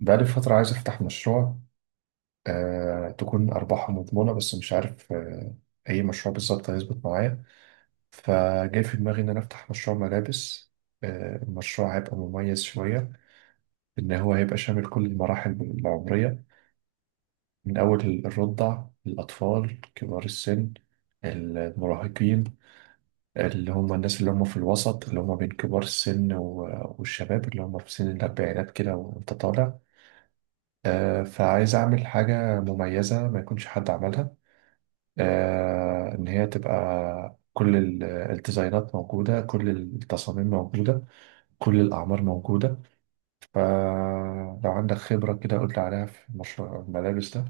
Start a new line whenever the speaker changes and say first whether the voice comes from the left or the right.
right: بقالي فترة عايز أفتح مشروع، تكون أرباحه مضمونة، بس مش عارف أي مشروع بالظبط هيظبط معايا. فجاي في دماغي إن أنا أفتح مشروع ملابس. المشروع هيبقى مميز شوية، إن هو هيبقى شامل كل المراحل العمرية، من أول الرضع، الأطفال، كبار السن، المراهقين، اللي هم الناس اللي هم في الوسط، اللي هم بين كبار السن والشباب اللي هم في سن الأربعينات كده وأنت طالع. فعايز أعمل حاجة مميزة ما يكونش حد عملها، إن هي تبقى كل الديزاينات موجودة، كل التصاميم موجودة، كل الأعمار موجودة. فلو عندك خبرة كده قول لي عليها في مشروع الملابس ده.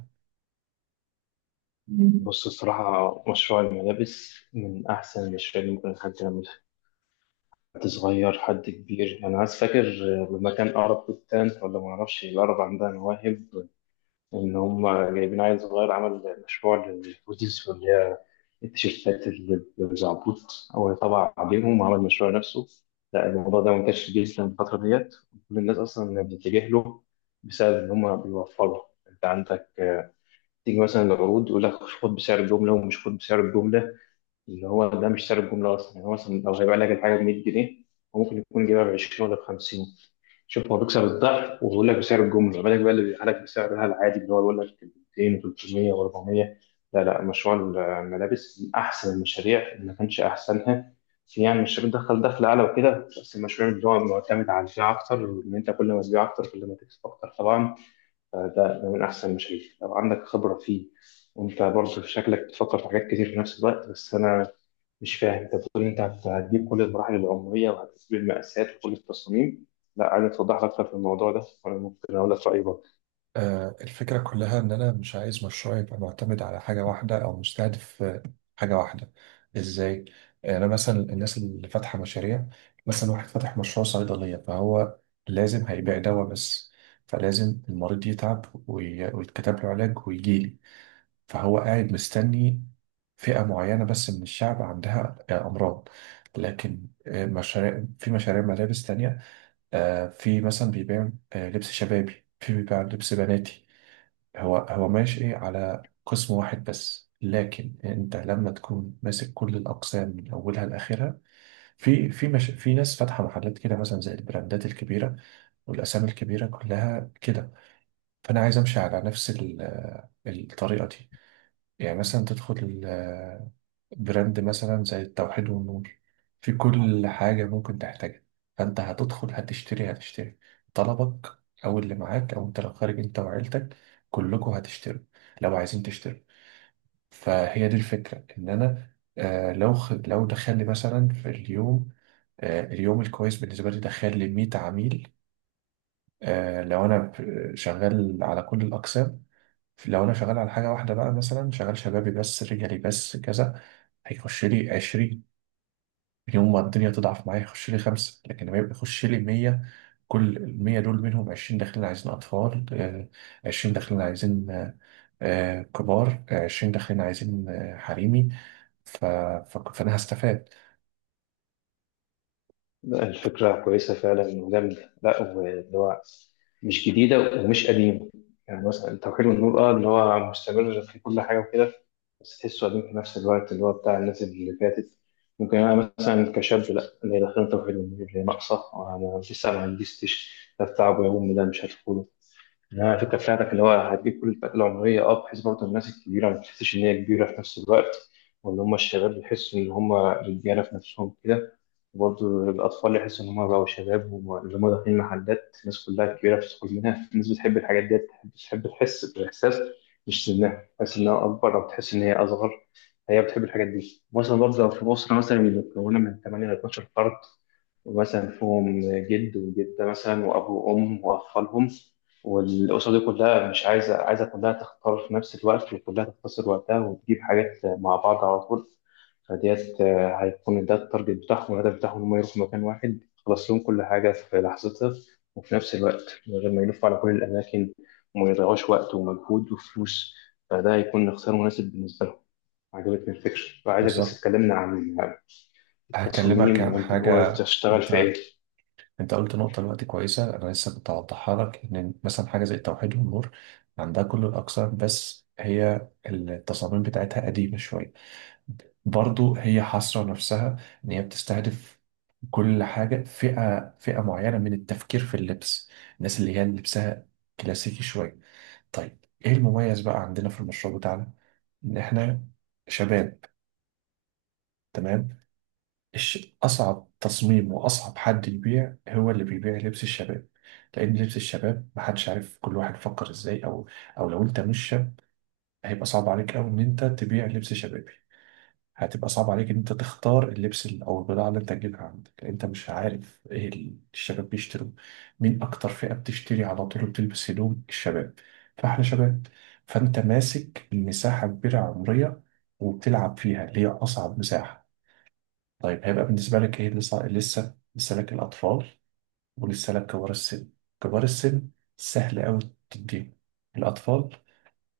left: بص الصراحة مشروع الملابس من أحسن المشاريع اللي ممكن حد يعملها. حد صغير حد كبير. أنا عايز فاكر لما كان أقرب بستان ولا معرفش الأقرب عندها مواهب. إن هم جايبين عيل صغير عمل مشروع للهوديز واللي هي التيشيرتات اللي بزعبوط، هو طبع عليهم وعمل مشروع نفسه. لا، الموضوع ده منتشر جدا الفترة ديت، كل الناس أصلا بتتجه له بسبب إن هم بيوفروا. أنت عندك، تيجي مثلا العروض يقول لك خد بسعر الجملة، ومش خد بسعر الجملة اللي هو ده، مش سعر الجملة أصلا. يعني هو مثلا لو هيبيع لك الحاجة ب 100 جنيه، هو ممكن يكون جايبها ب 20 ولا ب 50. شوف هو بيكسب الضعف وبيقول لك بسعر الجملة، ما بالك بقى اللي بيبيعها لك بسعرها العادي اللي هو بيقول لك 200 و300 و400. لا لا، مشروع الملابس من أحسن المشاريع اللي ما كانش أحسنها. يعني مش بتدخل دخل أعلى وكده، بس المشروع اللي هو معتمد على البيع أكتر، إن أنت كل ما تبيع أكتر كل ما تكسب أكتر طبعا. فده من أحسن المشاريع لو عندك خبرة فيه. وانت برضه شكلك بتفكر في حاجات كتير في نفس الوقت، بس انا مش فاهم. انت بتقول انت هتجيب كل المراحل العمريه وهتجيب المقاسات وكل التصاميم. لا، عايز توضح لي اكتر في الموضوع ده وانا ممكن اقول لك رايي برضه.
right: الفكرة كلها إن أنا مش عايز مشروعي يبقى معتمد على حاجة واحدة، أو مستهدف حاجة واحدة. إزاي؟ يعني أنا مثلا الناس اللي فاتحة مشاريع، مثلا واحد فاتح مشروع صيدلية، فهو لازم هيبيع دواء بس، فلازم المريض يتعب ويتكتب له علاج ويجيلي، فهو قاعد مستني فئة معينة بس من الشعب عندها أمراض. لكن مشاريع، في مشاريع ملابس تانية، في مثلا بيبيع لبس شبابي، في بيبيع لبس بناتي. هو ماشي على قسم واحد بس، لكن انت لما تكون ماسك كل الاقسام من اولها لاخرها، في مش، في ناس فاتحه محلات كده مثلا زي البراندات الكبيره والاسامي الكبيره كلها كده. فانا عايز امشي على نفس الطريقه دي. يعني مثلا تدخل براند مثلا زي التوحيد والنور، في كل حاجة ممكن تحتاجها. فأنت هتدخل، هتشتري طلبك، أو اللي معاك، أو أنت لو خارج أنت وعيلتك كلكم هتشتروا لو عايزين تشتروا. فهي دي الفكرة. إن أنا لو دخل لي مثلا في اليوم، اليوم الكويس بالنسبة لي، دخل لي 100 عميل، لو أنا شغال على كل الأقسام. لو أنا شغال على حاجة واحدة بقى، مثلا شغال شبابي بس، رجالي بس، كذا، هيخش لي 20. يوم ما الدنيا تضعف معايا يخش لي خمسة، لكن لما يبقى يخش لي 100، كل 100 دول منهم 20 داخلين عايزين أطفال، 20 داخلين عايزين كبار، 20 داخلين عايزين حريمي. ف... فأنا هستفاد.
left: لا، الفكره كويسه فعلا وجامده. لا، واللي هو مش جديده ومش قديمه، يعني مثلا توحيد النور، اه، اللي هو مستمر في كل حاجه وكده، بس تحسه قديم في نفس الوقت، اللي هو بتاع الناس اللي فاتت. ممكن انا مثلا كشاب، لا، اللي داخل توحيد النور اللي ناقصه، انا لسه ما عنديش تيش. ده بتاع ابويا وامي، ده مش هدخله. انها الفكره بتاعتك اللي هو هتجيب كل الفئات العمريه، اه، بحيث برضه الناس الكبيره ما تحسش ان هي كبيره في نفس الوقت، واللي هم الشباب يحسوا ان هم رجاله في نفسهم كده، وبرضه الاطفال يحسوا ان هم بقوا شباب. واللي هم داخلين محلات الناس كلها كبيره بتدخل منها، الناس بتحب الحاجات دي، بتحب تحس بالاحساس، مش سنها تحس انها اكبر او تحس ان هي اصغر، هي بتحب الحاجات دي. مثلا برضه لو في اسره مثلا مكونه من 8 ل 12 فرد، ومثلا فيهم جد وجده مثلا واب وام واطفالهم، والأسرة دي كلها مش عايزة، كلها تختار في نفس الوقت، وكلها تختصر وقتها وتجيب حاجات مع بعض على طول. فديت، هيكون ده التارجت بتاعهم والهدف بتاعهم، إن هم يروحوا مكان واحد يخلص لهم كل حاجة في لحظتها، وفي نفس الوقت من غير ما يلفوا على كل الأماكن وما يضيعوش وقت ومجهود وفلوس. فده هيكون اختيار مناسب بالنسبة لهم. عجبتني الفكرة وعايزك بس
right: بالظبط.
left: تكلمنا عن
right: هكلمك
left: التصاميم
right: عن
left: وأنت ناوي
right: حاجة.
left: تشتغل في
right: أنت
left: إيه.
right: أنت قلت نقطة دلوقتي كويسة. أنا لسه كنت هوضحها لك. إن مثلا حاجة زي التوحيد والنور عندها كل الأقسام، بس هي التصاميم بتاعتها قديمة شوية. برضو هي حاصرة نفسها، إن هي بتستهدف كل حاجة، فئة معينة من التفكير في اللبس، الناس اللي هي لبسها كلاسيكي شوية. طيب، إيه المميز بقى عندنا في المشروع بتاعنا؟ إن إحنا شباب. تمام. أصعب تصميم وأصعب حد يبيع هو اللي بيبيع لبس الشباب. لأن لبس الشباب محدش عارف كل واحد فكر إزاي، أو لو أنت مش شاب، هيبقى صعب عليك أوي إن أنت تبيع لبس شباب. هتبقى صعب عليك ان انت تختار اللبس او البضاعه اللي انت تجيبها عندك، لأن انت مش عارف ايه الشباب بيشتروا، مين اكتر فئه بتشتري على طول بتلبس هدوم الشباب. فاحنا شباب، فانت ماسك مساحه كبيره عمريه، وبتلعب فيها اللي هي اصعب مساحه. طيب، هيبقى بالنسبه لك ايه؟ لسه لك الاطفال، ولسه لك كبار السن. كبار السن سهل قوي، تديهم. الاطفال،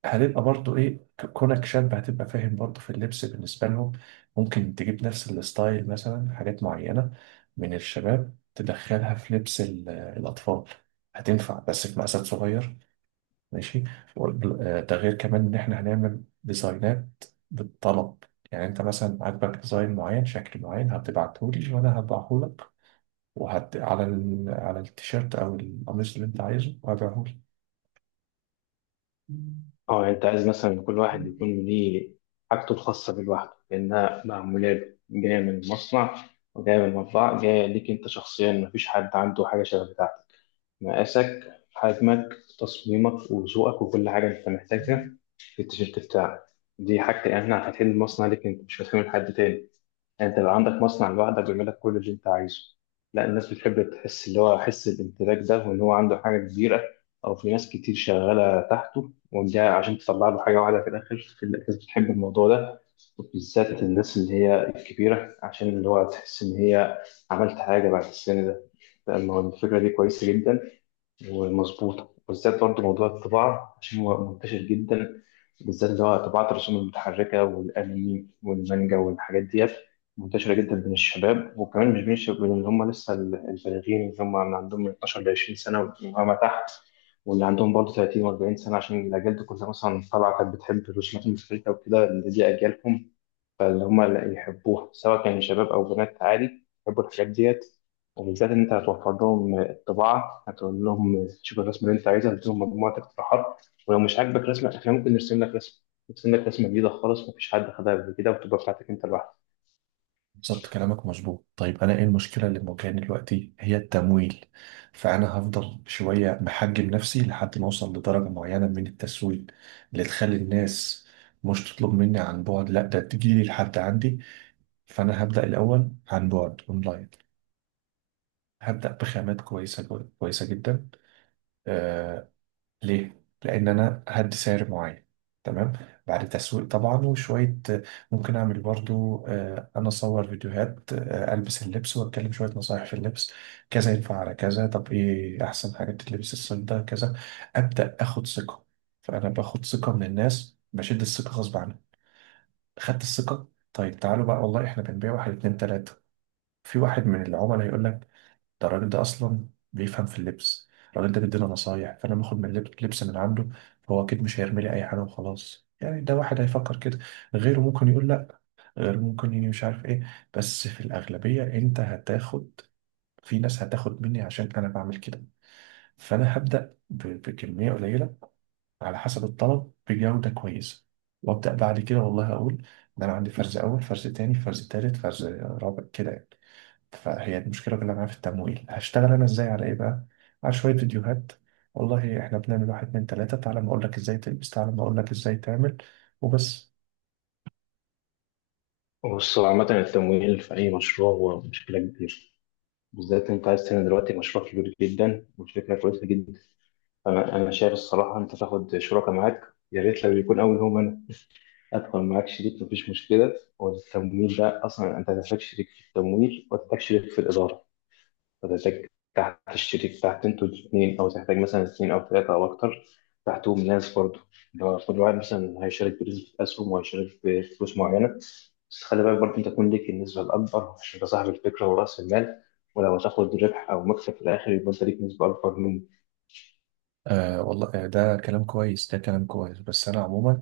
right: هتبقى برضو ايه، كونك شاب هتبقى فاهم برضو في اللبس بالنسبة لهم. ممكن تجيب نفس الستايل، مثلا حاجات معينة من الشباب تدخلها في لبس الأطفال، هتنفع بس في مقاسات صغير. ماشي. ده غير كمان إن إحنا هنعمل ديزاينات بالطلب. يعني أنت مثلا عاجبك ديزاين معين، شكل معين، هتبعتهولي وأنا هبعهولك، على التيشيرت أو القميص اللي أنت عايزه وهبيعهولك.
left: اه، يعني انت عايز مثلا كل واحد يكون ليه حاجته الخاصه بيه لوحده، لانها معموله له، جايه من المصنع وجايه من المطبعه، جايه ليك انت شخصيا، مفيش حد عنده حاجه شبه بتاعتك. مقاسك، حجمك، تصميمك وذوقك، وكل حاجه انت محتاجها في التيشيرت بتاعك دي حاجتي انا. هتحل المصنع ليك انت، مش هتحمل حد تاني، انت بقى عندك مصنع لوحدك بيعمل لك كل اللي انت عايزه. لا، الناس بتحب تحس اللي هو حس الامتلاك ده، وان هو عنده حاجه كبيره، او في ناس كتير شغاله تحته، وده عشان تطلع له حاجه واحده في الاخر. في الناس بتحب الموضوع ده، وبالذات الناس اللي هي الكبيره، عشان اللي هو تحس ان هي عملت حاجه بعد السن ده. لأن هو الفكره دي كويسه جدا ومظبوطة، بالذات برضه موضوع الطباعة عشان هو منتشر جدا، بالذات اللي هو طباعة الرسوم المتحركة والأنمي والمانجا والحاجات ديت، منتشرة جدا بين الشباب، وكمان مش بين الشباب، بين اللي هم لسه البالغين، اللي هم اللي عندهم من 12 ل 20 سنة وما تحت، واللي عندهم برضه 30 و40 سنة، عشان الأجيال دي كلها مثلا طالعة كانت بتحب الرسومات المتحركة وكده، اللي دي أجيالهم، فاللي هم اللي يحبوها سواء كان شباب أو بنات، عادي يحبوا الحاجات ديت. وبالذات إن أنت هتوفر لهم الطباعة، هتقول لهم شوف الرسمة اللي أنت عايزها، هتديهم مجموعة اقتراحات، ولو مش عاجبك رسمة إحنا ممكن نرسم لك رسمة جديدة خالص، مفيش حد خدها قبل كده وتبقى بتاعتك أنت لوحدك.
right: بالظبط. كلامك مظبوط. طيب، انا ايه المشكله اللي مواجهاني دلوقتي؟ هي التمويل. فانا هفضل شويه محجم نفسي لحد ما اوصل لدرجه معينه من التسويق، اللي تخلي الناس مش تطلب مني عن بعد، لا ده تجيلي لحد عندي. فانا هبدا الاول عن بعد اونلاين، هبدا بخامات كويسه كويسه جدا. آه، ليه؟ لأن أنا هدي سعر معين. تمام. بعد تسويق طبعا وشوية. ممكن أعمل برضو أنا أصور فيديوهات، ألبس اللبس وأتكلم شوية نصايح في اللبس. كذا ينفع على كذا، طب إيه أحسن حاجة تتلبس الصيف ده، كذا. أبدأ آخد ثقة. فأنا باخد ثقة من الناس، بشد الثقة غصب عنها. خدت الثقة. طيب تعالوا بقى، والله إحنا بنبيع واحد اتنين تلاتة. في واحد من العملاء هيقول لك، ده الراجل ده اصلا بيفهم في اللبس، الراجل ده بيدينا نصايح، فانا باخد من لبس من عنده، فهو اكيد مش هيرمي لي اي حاجه وخلاص، يعني ده واحد هيفكر كده. غيره ممكن يقول لا، غيره ممكن يجي مش عارف ايه، بس في الاغلبيه انت هتاخد، في ناس هتاخد مني عشان انا بعمل كده. فانا هبدا بكميه قليله على حسب الطلب بجوده كويسه، وابدا بعد كده والله اقول ان انا عندي فرز اول، فرز تاني، فرز تالت، فرز رابع كده يعني. فهي المشكلة كلها معايا في التمويل. هشتغل أنا إزاي، على إيه بقى؟ على شوية فيديوهات، والله إحنا بنعمل واحد اتنين تلاتة، تعالى ما أقولك إزاي تلبس، تعالى ما أقولك إزاي تعمل. وبس.
left: بص هو عامة التمويل في أي مشروع هو مشكلة كبيرة، بالذات أنت عايز تعمل دلوقتي مشروع كبير جدا والفكرة كويسة جدا. فأنا شايف الصراحة أنت تاخد شركاء معاك، يا ريت لو يكون أول هم أنا، ادخل معاك شريك مفيش مشكله. والتمويل ده اصلا انت هتحتاج شريك في التمويل، وهتحتاج شريك في الاداره، وهتحتاج تحت الشريك تحت، انتوا الاثنين، او تحتاج مثلا اثنين او ثلاثه او اكتر تحتهم ناس برضه. لو كل واحد مثلا هيشارك بنسبه اسهم وهيشارك بفلوس معينه، بس خلي بالك برضه انت تكون ليك النسبه الاكبر عشان انت صاحب الفكره وراس المال، ولو هتاخد ربح او مكسب في الاخر يبقى انت ليك نسبه اكبر منه.
right: والله، ده كلام كويس، ده كلام كويس، بس انا عموما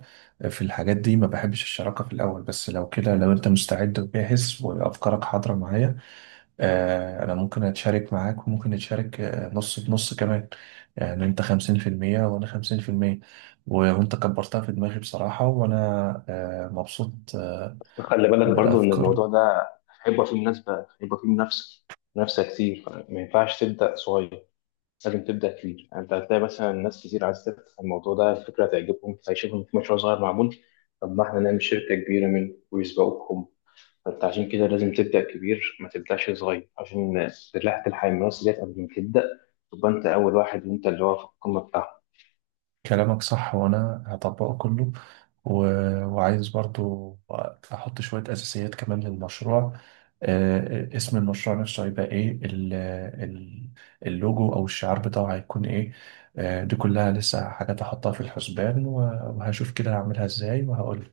right: في الحاجات دي ما بحبش الشراكة في الاول، بس لو كده، لو انت مستعد وجاهز وافكارك حاضرة معايا، انا ممكن اتشارك معاك، وممكن نتشارك نص بنص كمان. يعني انت 50%، وانا 50%. وانت كبرتها في دماغي بصراحة، وانا مبسوط
left: خلي بالك برضو ان
right: بالافكار.
left: الموضوع ده هيبقى فيه مناسبة، هيبقى فيه منافسة كتير، فما ينفعش تبدأ صغير، لازم تبدأ كبير. يعني انت هتلاقي مثلا ناس كتير عايز تفتح الموضوع ده، الفكرة هتعجبهم، هيشوفوا إن في مشروع صغير معمول، طب ما احنا نعمل شركة كبيرة منه ويسبقوكم. فانت عشان كده لازم تبدأ كبير، ما تبدأش صغير، عشان تلحق الناس ديت قبل ما تبدأ، تبقى انت اول واحد وانت اللي هو في القمة بتاعهم.
right: كلامك صح وانا هطبقه كله، و... وعايز برضو احط شوية اساسيات كمان للمشروع. اسم المشروع نفسه هيبقى ايه، ال- اللوجو او الشعار بتاعه هيكون ايه؟ دي كلها لسه حاجات احطها في الحسبان، وهشوف كده هعملها ازاي وهقول